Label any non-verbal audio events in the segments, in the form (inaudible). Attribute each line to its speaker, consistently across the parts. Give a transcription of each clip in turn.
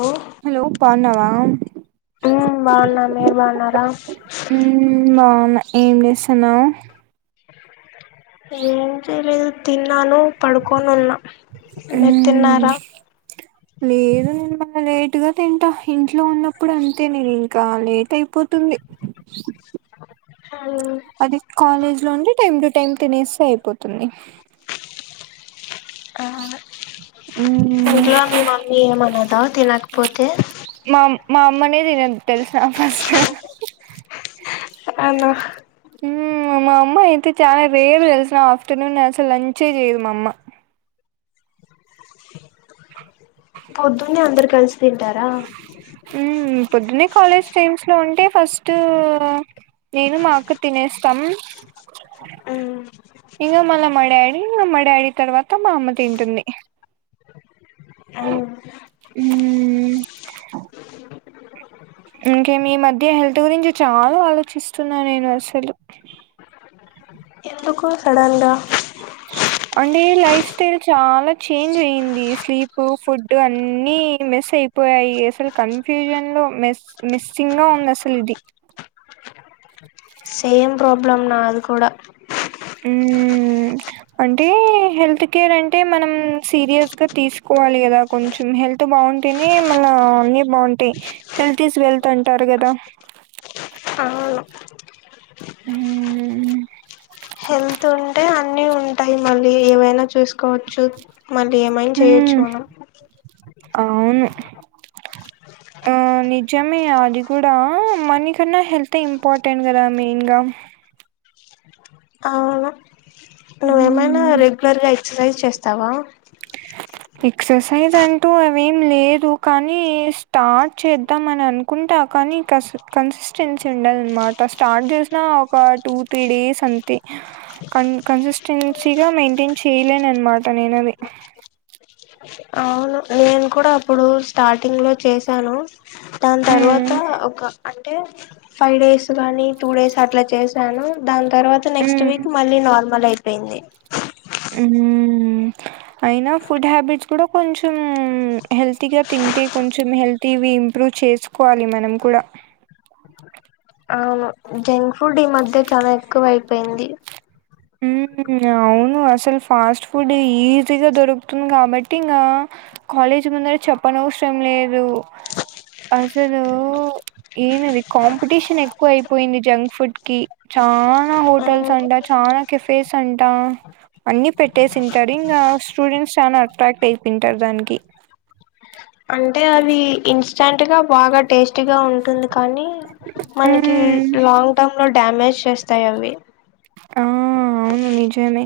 Speaker 1: ఓ
Speaker 2: hello బాగున్నావా
Speaker 1: బావున్నా మీరు బాన్నారా
Speaker 2: మ్మ్ బాగున్నా ఏం చేస్తున్నావు
Speaker 1: ఏం చేలేదు తిన్నాను పడుకోను ఉన్నా మీరు
Speaker 2: ఉమ్
Speaker 1: తిన్నారా
Speaker 2: లేదు లేటుగా తింట ఇంట్లో ఉన్నప్పుడు అంతే నేను ఇంకా లేట్ అయిపోత్ తుంది అది కాలేజ్ లోండి టైమ్ టు టైమ్ తినేస్తే అయిపోతున్
Speaker 1: ఆ
Speaker 2: మ్మ్
Speaker 1: ఇంట్లో మీ మమ్మీ ఎం అనదా తినక పోతే
Speaker 2: మామ్ మా అమ్మనే తినదు తెల్సా ఫస్ట్
Speaker 1: అను
Speaker 2: ఊమ్ మా అమ్మ అయితే చాలా రేరు తెల్సా. ఆఫ్టర్నూన్ అసలు లంచే చేయదు మా అమ్మ.
Speaker 1: పొద్దున్నే అందరు కలిసి తింటారా
Speaker 2: మ్మ్ పొద్దున్నే కాలేజ్ టైమ్స్ లో ఉంటే ఫస్ట్ నేను మా అక్క తినేస్తాం.
Speaker 1: ఊ
Speaker 2: ఇంగ మళ్ళ మా డాడీ అమ్మ డాడీ తర్వాత మా అమ్మ తింటుంది.
Speaker 1: అవు
Speaker 2: మ్మ్ ఇంకేమి మధ్య హెల్త్ గురించి చాలా ఆలోచిస్తున్నా నేను అసలు
Speaker 1: ఎందుకు సడన్ గా
Speaker 2: అంటే లైఫ్ స్టైల్ చాలా చేంజ్ అయింది. స్లీప్ ఫుడ్ అన్నీ మిస్ అయిపోయాయి. అసలు కన్ఫ్యూజన్ లో మిస్ మిస్సింగ్ ఉంది అసలు ఇది.
Speaker 1: సేమ్ ప్రాబ్లం నాది కూడ
Speaker 2: ఊమ్ అంటే హెల్త్ కేర్ అంటే మనం సీరియస్గా తీసుకోవాలి. కదా కొంచెం హెల్త్ బాగుంటేనే మళ్ళ అన్నీ బాగుంటాయి. హెల్త్ ఈజ్ వెల్త్ అంటారు కదా.
Speaker 1: అవును
Speaker 2: హూ
Speaker 1: టైం మళ్ళీ ఏవైనా చూసుకోవచ్చు. మళ్ళీ ఏమైనా చేయొచ్చు మనం
Speaker 2: అవును ఆ నిజమే అది కూడా మనీకన్నా హెల్త్ ఇంపార్టెంట్ కదా మెయిన్గా
Speaker 1: నా
Speaker 2: మ్మ్.
Speaker 1: రెగులర్గా ట్రై చేస్తావా
Speaker 2: ఎక్సర్సైజ్ అంటూ అవేం లేదు. కానీ స్టార్ట్ చేద్దామ అని అనుకుంటా. కానీ కస్ కన్సిస్టెన్సీ ఉండదునమాట. స్టార్ట్ చేసినా ఒక టూ త్రీ డేస్ అంతే కన్ కన్సిస్టెన్సీగా మెయింటైన్ చేయలేను. అనమాట నేను అది.
Speaker 1: అవును నేను కూడా అప్పుడు స్టార్టింగ్ లో చేశాను. దాని తర్వాత
Speaker 2: మ్మ్.
Speaker 1: ఒక అంటే ఫైవ్ డేస్ గాని టూ డేస్ అట్లా చేసాను దాన్ తర్వాత నెక్స్ట్
Speaker 2: మ్మ్.
Speaker 1: వీక్ మళ్ళీ నార్మల్ అయి డింది
Speaker 2: ఉహుమ్ అయినా ఫుడ్ హ్యాబిట్స్ కూడా కొంచెం హెల్తీగా తింటే, కొంచెం హెల్తీ ఇవి ఇంప్రూవ్ చేసుకోవాలి మనం కూడా.
Speaker 1: అవును జంక్ ఫుడ్ ఈ మధ్య చాలా ఎక్కువయిపోయింది
Speaker 2: ఉ అవును అసలు ఫాస్ట్ ఫుడ్ ఈజీగా దొరుకుతుంది కాబట్టి ఇంకా కాలేజీ ముందర చెప్పనవసరం లేదు అసలు ఈనది కాంపిటీషన్ ఎక్కువ అయిపోయింది జంక్ ఫుడ్ కి చాల హోటల్స్
Speaker 1: అవును
Speaker 2: అంట చాల కే ఫేస్ అంటా అన్ని పెట్టేసింటారు ఇంకా స్టూడెంట్స్ చానా అట్రాక్ట్ అయి తింటారు దానికి
Speaker 1: అంటే అవి ఇన్స్టంట్ గా బాగా టేస్ట్ టిగా ఉంటుంది కానీ మనకి
Speaker 2: హ్మ్.
Speaker 1: లాంగ్ టర్మ్ లో డామేజ్ విశేస్తాయావి
Speaker 2: ఆ అవును నిజమే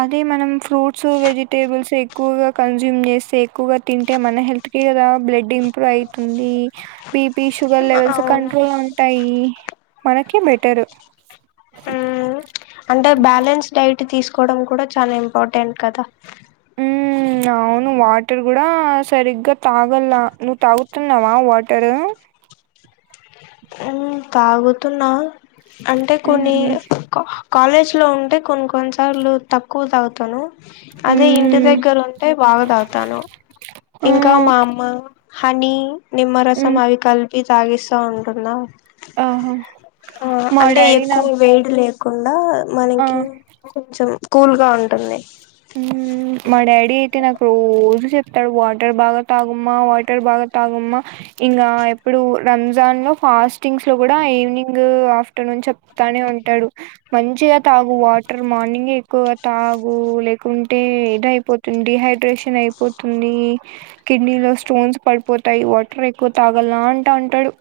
Speaker 2: అదే మనం ఫ్రూట్స్ వెజిటేబుల్స్ ఎక్కువగా కన్సూమ్ చేస్తే ఎక్కువగా తింటే మన హెల్త్ కే కదా బ్లడ్ ఇంప్రూవ్ అయితుంది బీపీ షుగర్ లెవెల్స్
Speaker 1: అవును
Speaker 2: కంట్రోల్ ఉంటాయి మనకే బెటరు
Speaker 1: ఉమ్, అంటే బ్యాలెన్స్ డైట్ బట్టి తీసుకోవడం కూడా చాలా ఇంపార్టెంట్ కదా
Speaker 2: ఉ అవును వాటర్ కూడా సరిగ్గా తాగల నువ్వు తాగుతున్నావా వాటరు
Speaker 1: ఉ తాగుతున్నా అంటే కొన్ని
Speaker 2: మ్మ్
Speaker 1: కాలేజ్ లో ఉంటే కొన్ని కొన్నిసార్లు తక్కువ తాగుతాను అదే ఇంటి
Speaker 2: మ్మ్
Speaker 1: దగ్గర ఉంటే బాగ తాగుతాను
Speaker 2: ఆ
Speaker 1: ఇంకా మా అమ్మ హనీ నిమ్మరసం
Speaker 2: మ్మ్
Speaker 1: అవి కల్ టీ తాగిస్త ఉంటున్నావు
Speaker 2: ఆహా
Speaker 1: ఆ
Speaker 2: మా
Speaker 1: అంటే
Speaker 2: డాడీ
Speaker 1: ఎక్కువ
Speaker 2: నాకు
Speaker 1: వేడి లేపు కుండా
Speaker 2: ఆ
Speaker 1: మనకి కొంచం కూల్ గా ఉంటుంది
Speaker 2: మ్ మా డాడీ అయితే నాకు రోజు చెప్తాడు వాటర్ బాగా తాగమ్మా వాటర్ బాగా తాగమ్మా ఇంకా ఎప్పుడు రంజాన్ లో ఫాస్టింగ్స్ లో కూడా ఈవినింగ్ ఆఫ్టర్నూన్ చెప్ తానే ఉంటాడు మంచిగా తాగు వాటర్ మార్నింగె ఎక్కువగా తాగు లే కుంటే ఇది అయిపోతుంది డిహైడ్రేషన్ అయిపోతుంది కిడ్నీ లో స్టోన్స్ పడిపోతు టాయి వాటర్ ఎక్కువ తాగలా అంట ఉంటాడు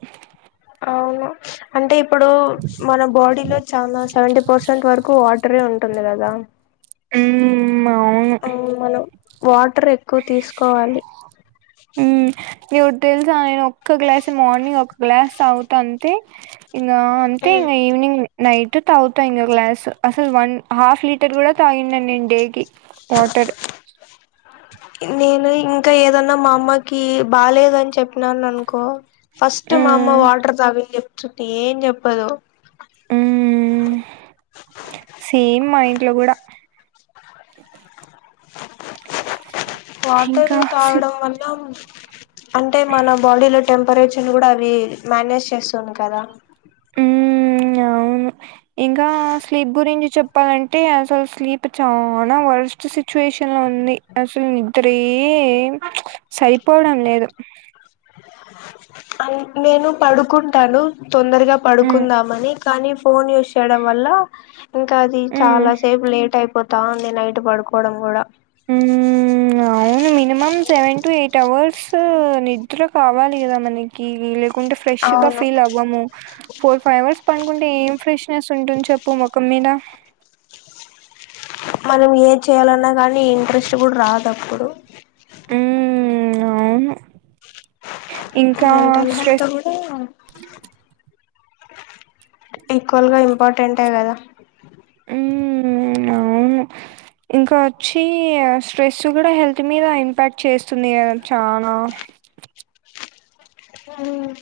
Speaker 1: అవును అంటే ఇపు ప్పుడు మన బాడీ లో చాలా సెవెంటీ పర్సెంట్ వరకు వాట్ టుర్రె ఉంటుంది కదా
Speaker 2: ఉమ్ ఉమ్
Speaker 1: ఆ మనం
Speaker 2: అవును
Speaker 1: వాటర్ ఎక్కువ తీసు కోవాలి
Speaker 2: మ్మ్ నీకు ఒకటి తెలుస నేను ఒక్క గ్లాస్ మార్నింగ్ ఒక గ్లాస్ తాగుతా అంతే ఇంగా అంటే
Speaker 1: మ్మ్
Speaker 2: ఇంగా ఈవినింగ్ నైట్ తాగుతా ఇంగ గ్లాస్ అసలు వన్ హాఫ్ లీటర్ కూడా తాగిండడి నేను డేకి వాటర్
Speaker 1: నేను ఇంకా ఏదన్నా మా అమ్మకి బాలేదని చెప్పినాను అనుకో ఫస్ట్ మా అమ్మ
Speaker 2: మ్మ్
Speaker 1: వాటర్ తాగు అని చెప్తుంది ఏం చెప్పదు
Speaker 2: ఉమ్ సేమ్ మా ఇంట్లో కూడా
Speaker 1: (inaudible)
Speaker 2: ఇంకా
Speaker 1: వాటరు తాగడం వల్ల అంటే మన బాడీలో టెం పరేచర్ని కూడా అది మేనేజ్ చేస్తుంది కదా
Speaker 2: ఉమ్ అవును ఇంకా స్లీప్ గురించి చెప్పాలంటే అసలు స్లీప్ చాలా వర్స్ట్ సిచ్యుయేషన్ లో ఉంది అస నిద్రే సరిపోవడం లేదు
Speaker 1: ఆ నేను పడుకుంటాను తొందరగా
Speaker 2: మ్మ్
Speaker 1: పడుకుందామని కానీ ఫోన్ యూస్ చేయడం వల్ల ఇంకా అది
Speaker 2: మ్మ్
Speaker 1: చాలా సేపు లేట్ అయిపోత్ తా ఉంది నైట్ పడుకోవడం కూడా
Speaker 2: హ్మ్ అవును minimum seven to eight hours నిద్ర కావాలి కదా మనకి లేక్ కుంటే ఫ్రెష్గా
Speaker 1: అవును
Speaker 2: ఫీల్ అవ్వము ఫోర్ ఫైవ్ అవర్స్ పనుకుంటే ఏం ఫ్రెష్నెస్ ఉంటుంది చెప్పు ముఖం మీద
Speaker 1: మనం ఏ చేయాలన్నా కానీ ఇంట్రెస్ట్ కూడా రాదు అప్పుడు
Speaker 2: ఉమ్ అవున్
Speaker 1: మెంటల్ హెల్త్ కూడా ఈక్వల్గా ఇంపార్టెంటే కదా
Speaker 2: హ్మ్ హు అవును ఇంకా వచ్చి స్ట్రెస్ కూడా హెల్త్ మీద ఇంపాక్ట్ చేస్తుంది కదా చనా
Speaker 1: హ్మ్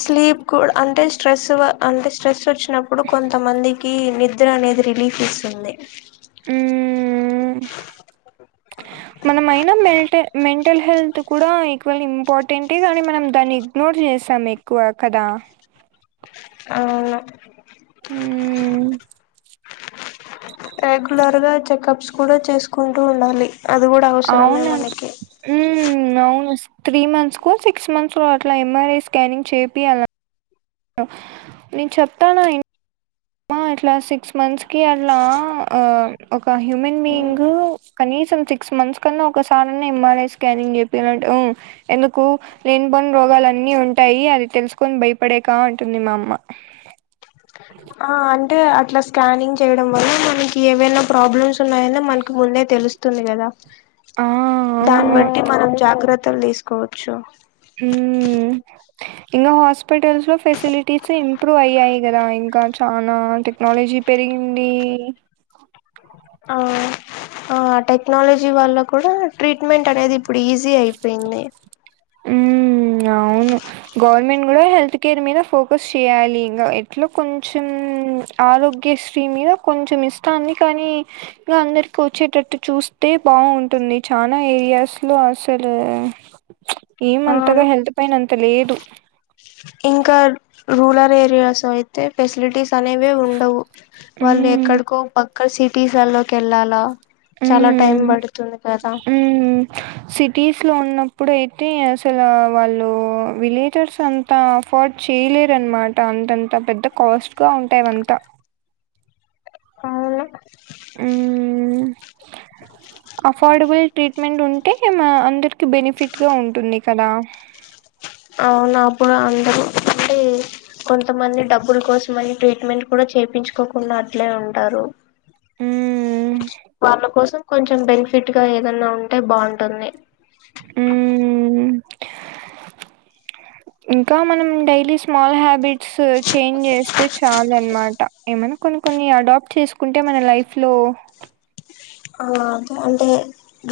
Speaker 1: స్లీప్ కూడా అంటే స్ట్రెస్ వ అంటే స్ట్రెస్ వచ్చ ప్పుడు కొంత మందికి నిద్ర నిద్ర అనేది రిలీఫ్ ఇస్తుంది
Speaker 2: హ్మ్మ్ హ్మ్ మనమయినా మిల్టే మెంటల్ హెల్త్ కూడా ఈక్వల్ ఇంపార్టెంటే కానీ మనం దాన్ని ఇగ్నోర్ చేసాం ఎక్కువ కదా
Speaker 1: అవును
Speaker 2: ఉమ్
Speaker 1: రెగ్యులర్గా చెకప్స్ కూడా చేసుకుంటు ఉండాలి అది కూడా అవసరమే
Speaker 2: అవునం
Speaker 1: మనకి
Speaker 2: ఉమ్ అవును త్రీ మంత్స్ కొ సిక్స్ మంత్స్ కొ అట్లా ఎంఆర్ఐ స్కానింగ్ చేపి యల నేను చెప్తాన్న అమ్ అట్లా సిక్స్ మంత్స్ కి అట్లా ఒక హ్యూమన్ బీయింగ్ కనీసం సిక్స్ మంత్స్ కన్నా ఒక్కసారన్నా ఎంఆర్ఐ స్కానింగ్ చేపియ్యాలంట హు ఎందుకు లేని పొని రోగాలు అన్నీ ఉంటాయి అది తెలుసుకొని భయపడేక అంటుంది మా అమ్మ
Speaker 1: అ (inaudible) టె అట్లా స్కానింగ్ చేయడం వల్ల మనకి ఏవైనా ప్రాబ్లమ్స్ ఉన్నాయని మనకు ముందే తెలుస్తుంది తుంది కదా
Speaker 2: ఆ
Speaker 1: దాన్ని
Speaker 2: అవును
Speaker 1: బట్టి మనం జాగ్రత్త త్తలు తీసుకోవచ్చు
Speaker 2: హ్మ్ ఇంగా హాస్పిిటల్స్ ఫెసిలిటీస్ ఇంప్రూవ అయయి గ ఇంకా చనా టెక్నాలజీ పెరిగింది
Speaker 1: ఆ ఆ టెక్నాలజీ వల్ల కూడా ట్రీట్మెంట్ అనేది ఈజీ అయిపోయియి
Speaker 2: ఉమ్ అవును గవర్నమెంట్ కూడా హెల్త్ కేర్ మీద ఫోకస్ చేయాలి ఇంకా ఎట్లా కొంచెం ఆరోగ్యశ్రీ మీద కొంచెం ఇస్తాంది కానీ ఇంకా అందరికి వచ్చేటట్టు చూస్తే బాగుంటుంది చాలా ఏరియాస్ లో అసలు ఏం అంతగా
Speaker 1: అవును
Speaker 2: హల్త్ పైన్ంత లేదు
Speaker 1: ఇంకా రూరల్ ఏరియాస్ అయితే ఫెసిలిటీస్ అనేవే ఉండవు వాళ్ళు
Speaker 2: హ్మ్
Speaker 1: ఎక్కడికో పాక్ అక్కడ సిటీస్లల్లోకి వెళ్ళాలా చాలా టైం
Speaker 2: ఉమ్
Speaker 1: పడుతుంది కదా
Speaker 2: ఉమ్ సిట్ టీస్ లో ఉన్నప్పుడు అయితే అసలు వాళ్ళు విలేజర్స్ అంతా అఫోర్డ్ చేయలేరనమాట అంతంత పెద్ద కాస్ట్గా ఉంటావంతా
Speaker 1: అవును
Speaker 2: ఉమ్ అఫోర్డబుల్ ట్రీట్మెంట్ ఉంటే మా అందరికి బెనిఫిట్గా ఉంటుంది కదా
Speaker 1: అవునాప్పుడు అందరూ అంటే కొంతమంది డబ్బుల కోసంమని మెట్ కూడా చేయించుకోకుండా అట్లే ఉంటారు
Speaker 2: హ్మ్.
Speaker 1: వాల కోసం కొంచెం బెనిఫిట్ గా ఏదన్నా ఉంటే బాగుంటుంది
Speaker 2: హ్మ్. ఇంకా మనం డైలీ స్మాల్ హ్యాబిట్స్ చేంజ్ చేస్తే చాల అనమాట ఏమైనా కొన్ని కొన్ని అడాప్ట్ చేసుకుంటే మన లైఫ్లో
Speaker 1: ఆ అదే అంటే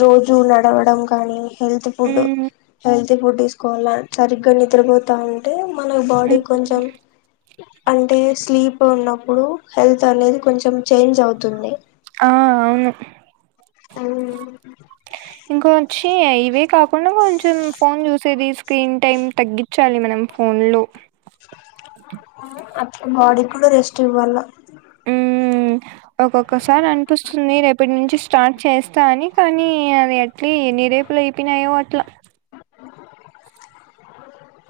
Speaker 1: రోజు నడవడం కానీ హెల్త్ ఫుడ్
Speaker 2: హ్మ్.
Speaker 1: హెల్త్ ఫుడ్ తీసుకోవాల సరిగ్గా నిద్రపోతా ఉంటే మన బాడీ
Speaker 2: హ్మ్.
Speaker 1: కొంచెం అంటే స్లీప్ ఉన్నప్పుడు హెల్త్ అనేది కొంచెం చేంజ్ అవుతుంది
Speaker 2: ఆ అవును ఇంకాచ్చ ఇ ఇవే కా ఉ కొంచెం ఫోన్ చెస్ సది స్క్రీన్ టైం తగ్గించాలి మనం ఫోన్ లో
Speaker 1: అే బాడీ కూడా రెస్ట్ ఇవ్వాలా
Speaker 2: ఉమ్. ఒకోక్క సార్ అనిపిస్తుంది, రేపటి నుంచి స్కూ. స్టార్ట్ చేస్తా అని, కానీ అది ఎట్లీ ఎన్ని రేపులు అయిపోయినాయో అట్లా.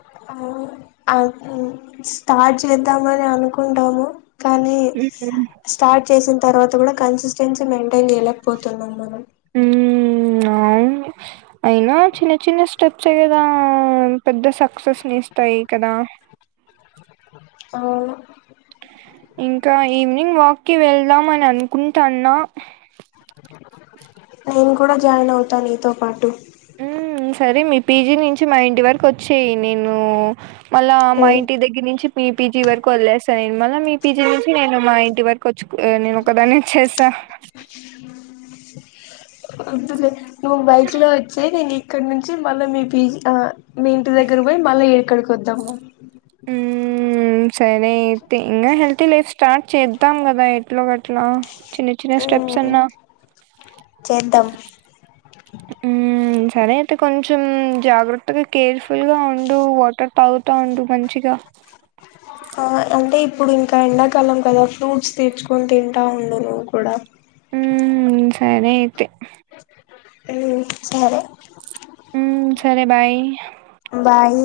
Speaker 1: (unintelligible) ఆ స్టార్ట్ చేద్దామని అనుకుంటాము. కానీ
Speaker 2: హ్మ్.
Speaker 1: స్టార్ట్ చేసింద్. తర్వాత గూడా కన్సిస్టెన్సీ మెయింటైన్ చేయలేకపోతున్నాం మనం.
Speaker 2: హుమ్మ్. హుమ్మ్ అవును. అయినా చిన్న చిన్న స్టెప్స్ కదా పెద్ద స. సక్సెస్ని ఇస్తాయి కదా.
Speaker 1: అవును.
Speaker 2: ఇంకా ఈవినింగ్ వాక్ కి వెళ్దాం అని అనుకుంటాన్నా.
Speaker 1: అవున్. కూడా జాయిన్ అవుతా, నీతో పాటు.
Speaker 2: మ్మ్ సరే మీ పీజీ నుంచి, మా ఇంటి వరకు ఓచ్చేయి నేను. మళ్ళా మా ఇంటి దగ్గర్ నుంచి. మీ పీజీ వరకు వదిలేస్తా నేను, మళ్ళ మీ పీజీ నుంచి నేను మా ఇంటి వరకు ఓచ్చు. ఏ నేన్ ఒకదాన్నే చేసా.
Speaker 1: (unintelligible) నువ్ బైక్ లో వచ్చేయి, నేన్ నీక్. ఇక్కడ నుంచి మళ్ళా మీ పీజీ, ఆ మీ ఇంటి దగ్గర్ పోయి మళ్ళ ఇక్కడికి ఓద్దాము.
Speaker 2: ఉమ్ సరే అయితే, ఇంగా హెల్తీ లైఫ్ స్టార్ట్ చేద్దాం గాదా, ఎట్లో గట్లా. చిన్న, చిన్న స్టెప్స్ అన్నా.
Speaker 1: చేద్దాం.
Speaker 2: ఉమ్ సరే అయితే కొంచెం జాగ్రత్తగా కేర్ఫుల్గా ఉండు, వాటర్ తాగుత ఉండు మంచిగా.
Speaker 1: ఆ అంటే ఇప్పుడు ఇంకా ఎండాకాలం కదా, ఫ్రూట్స్ తెచ్చుకొని తింటా ఉండు, నువ్వు కూడా. (inaudible)
Speaker 2: ఉమ్ సరే అయితే.
Speaker 1: ఉమ్ సరే.
Speaker 2: ఉమ్ సరే బాయ్.
Speaker 1: బాయ్.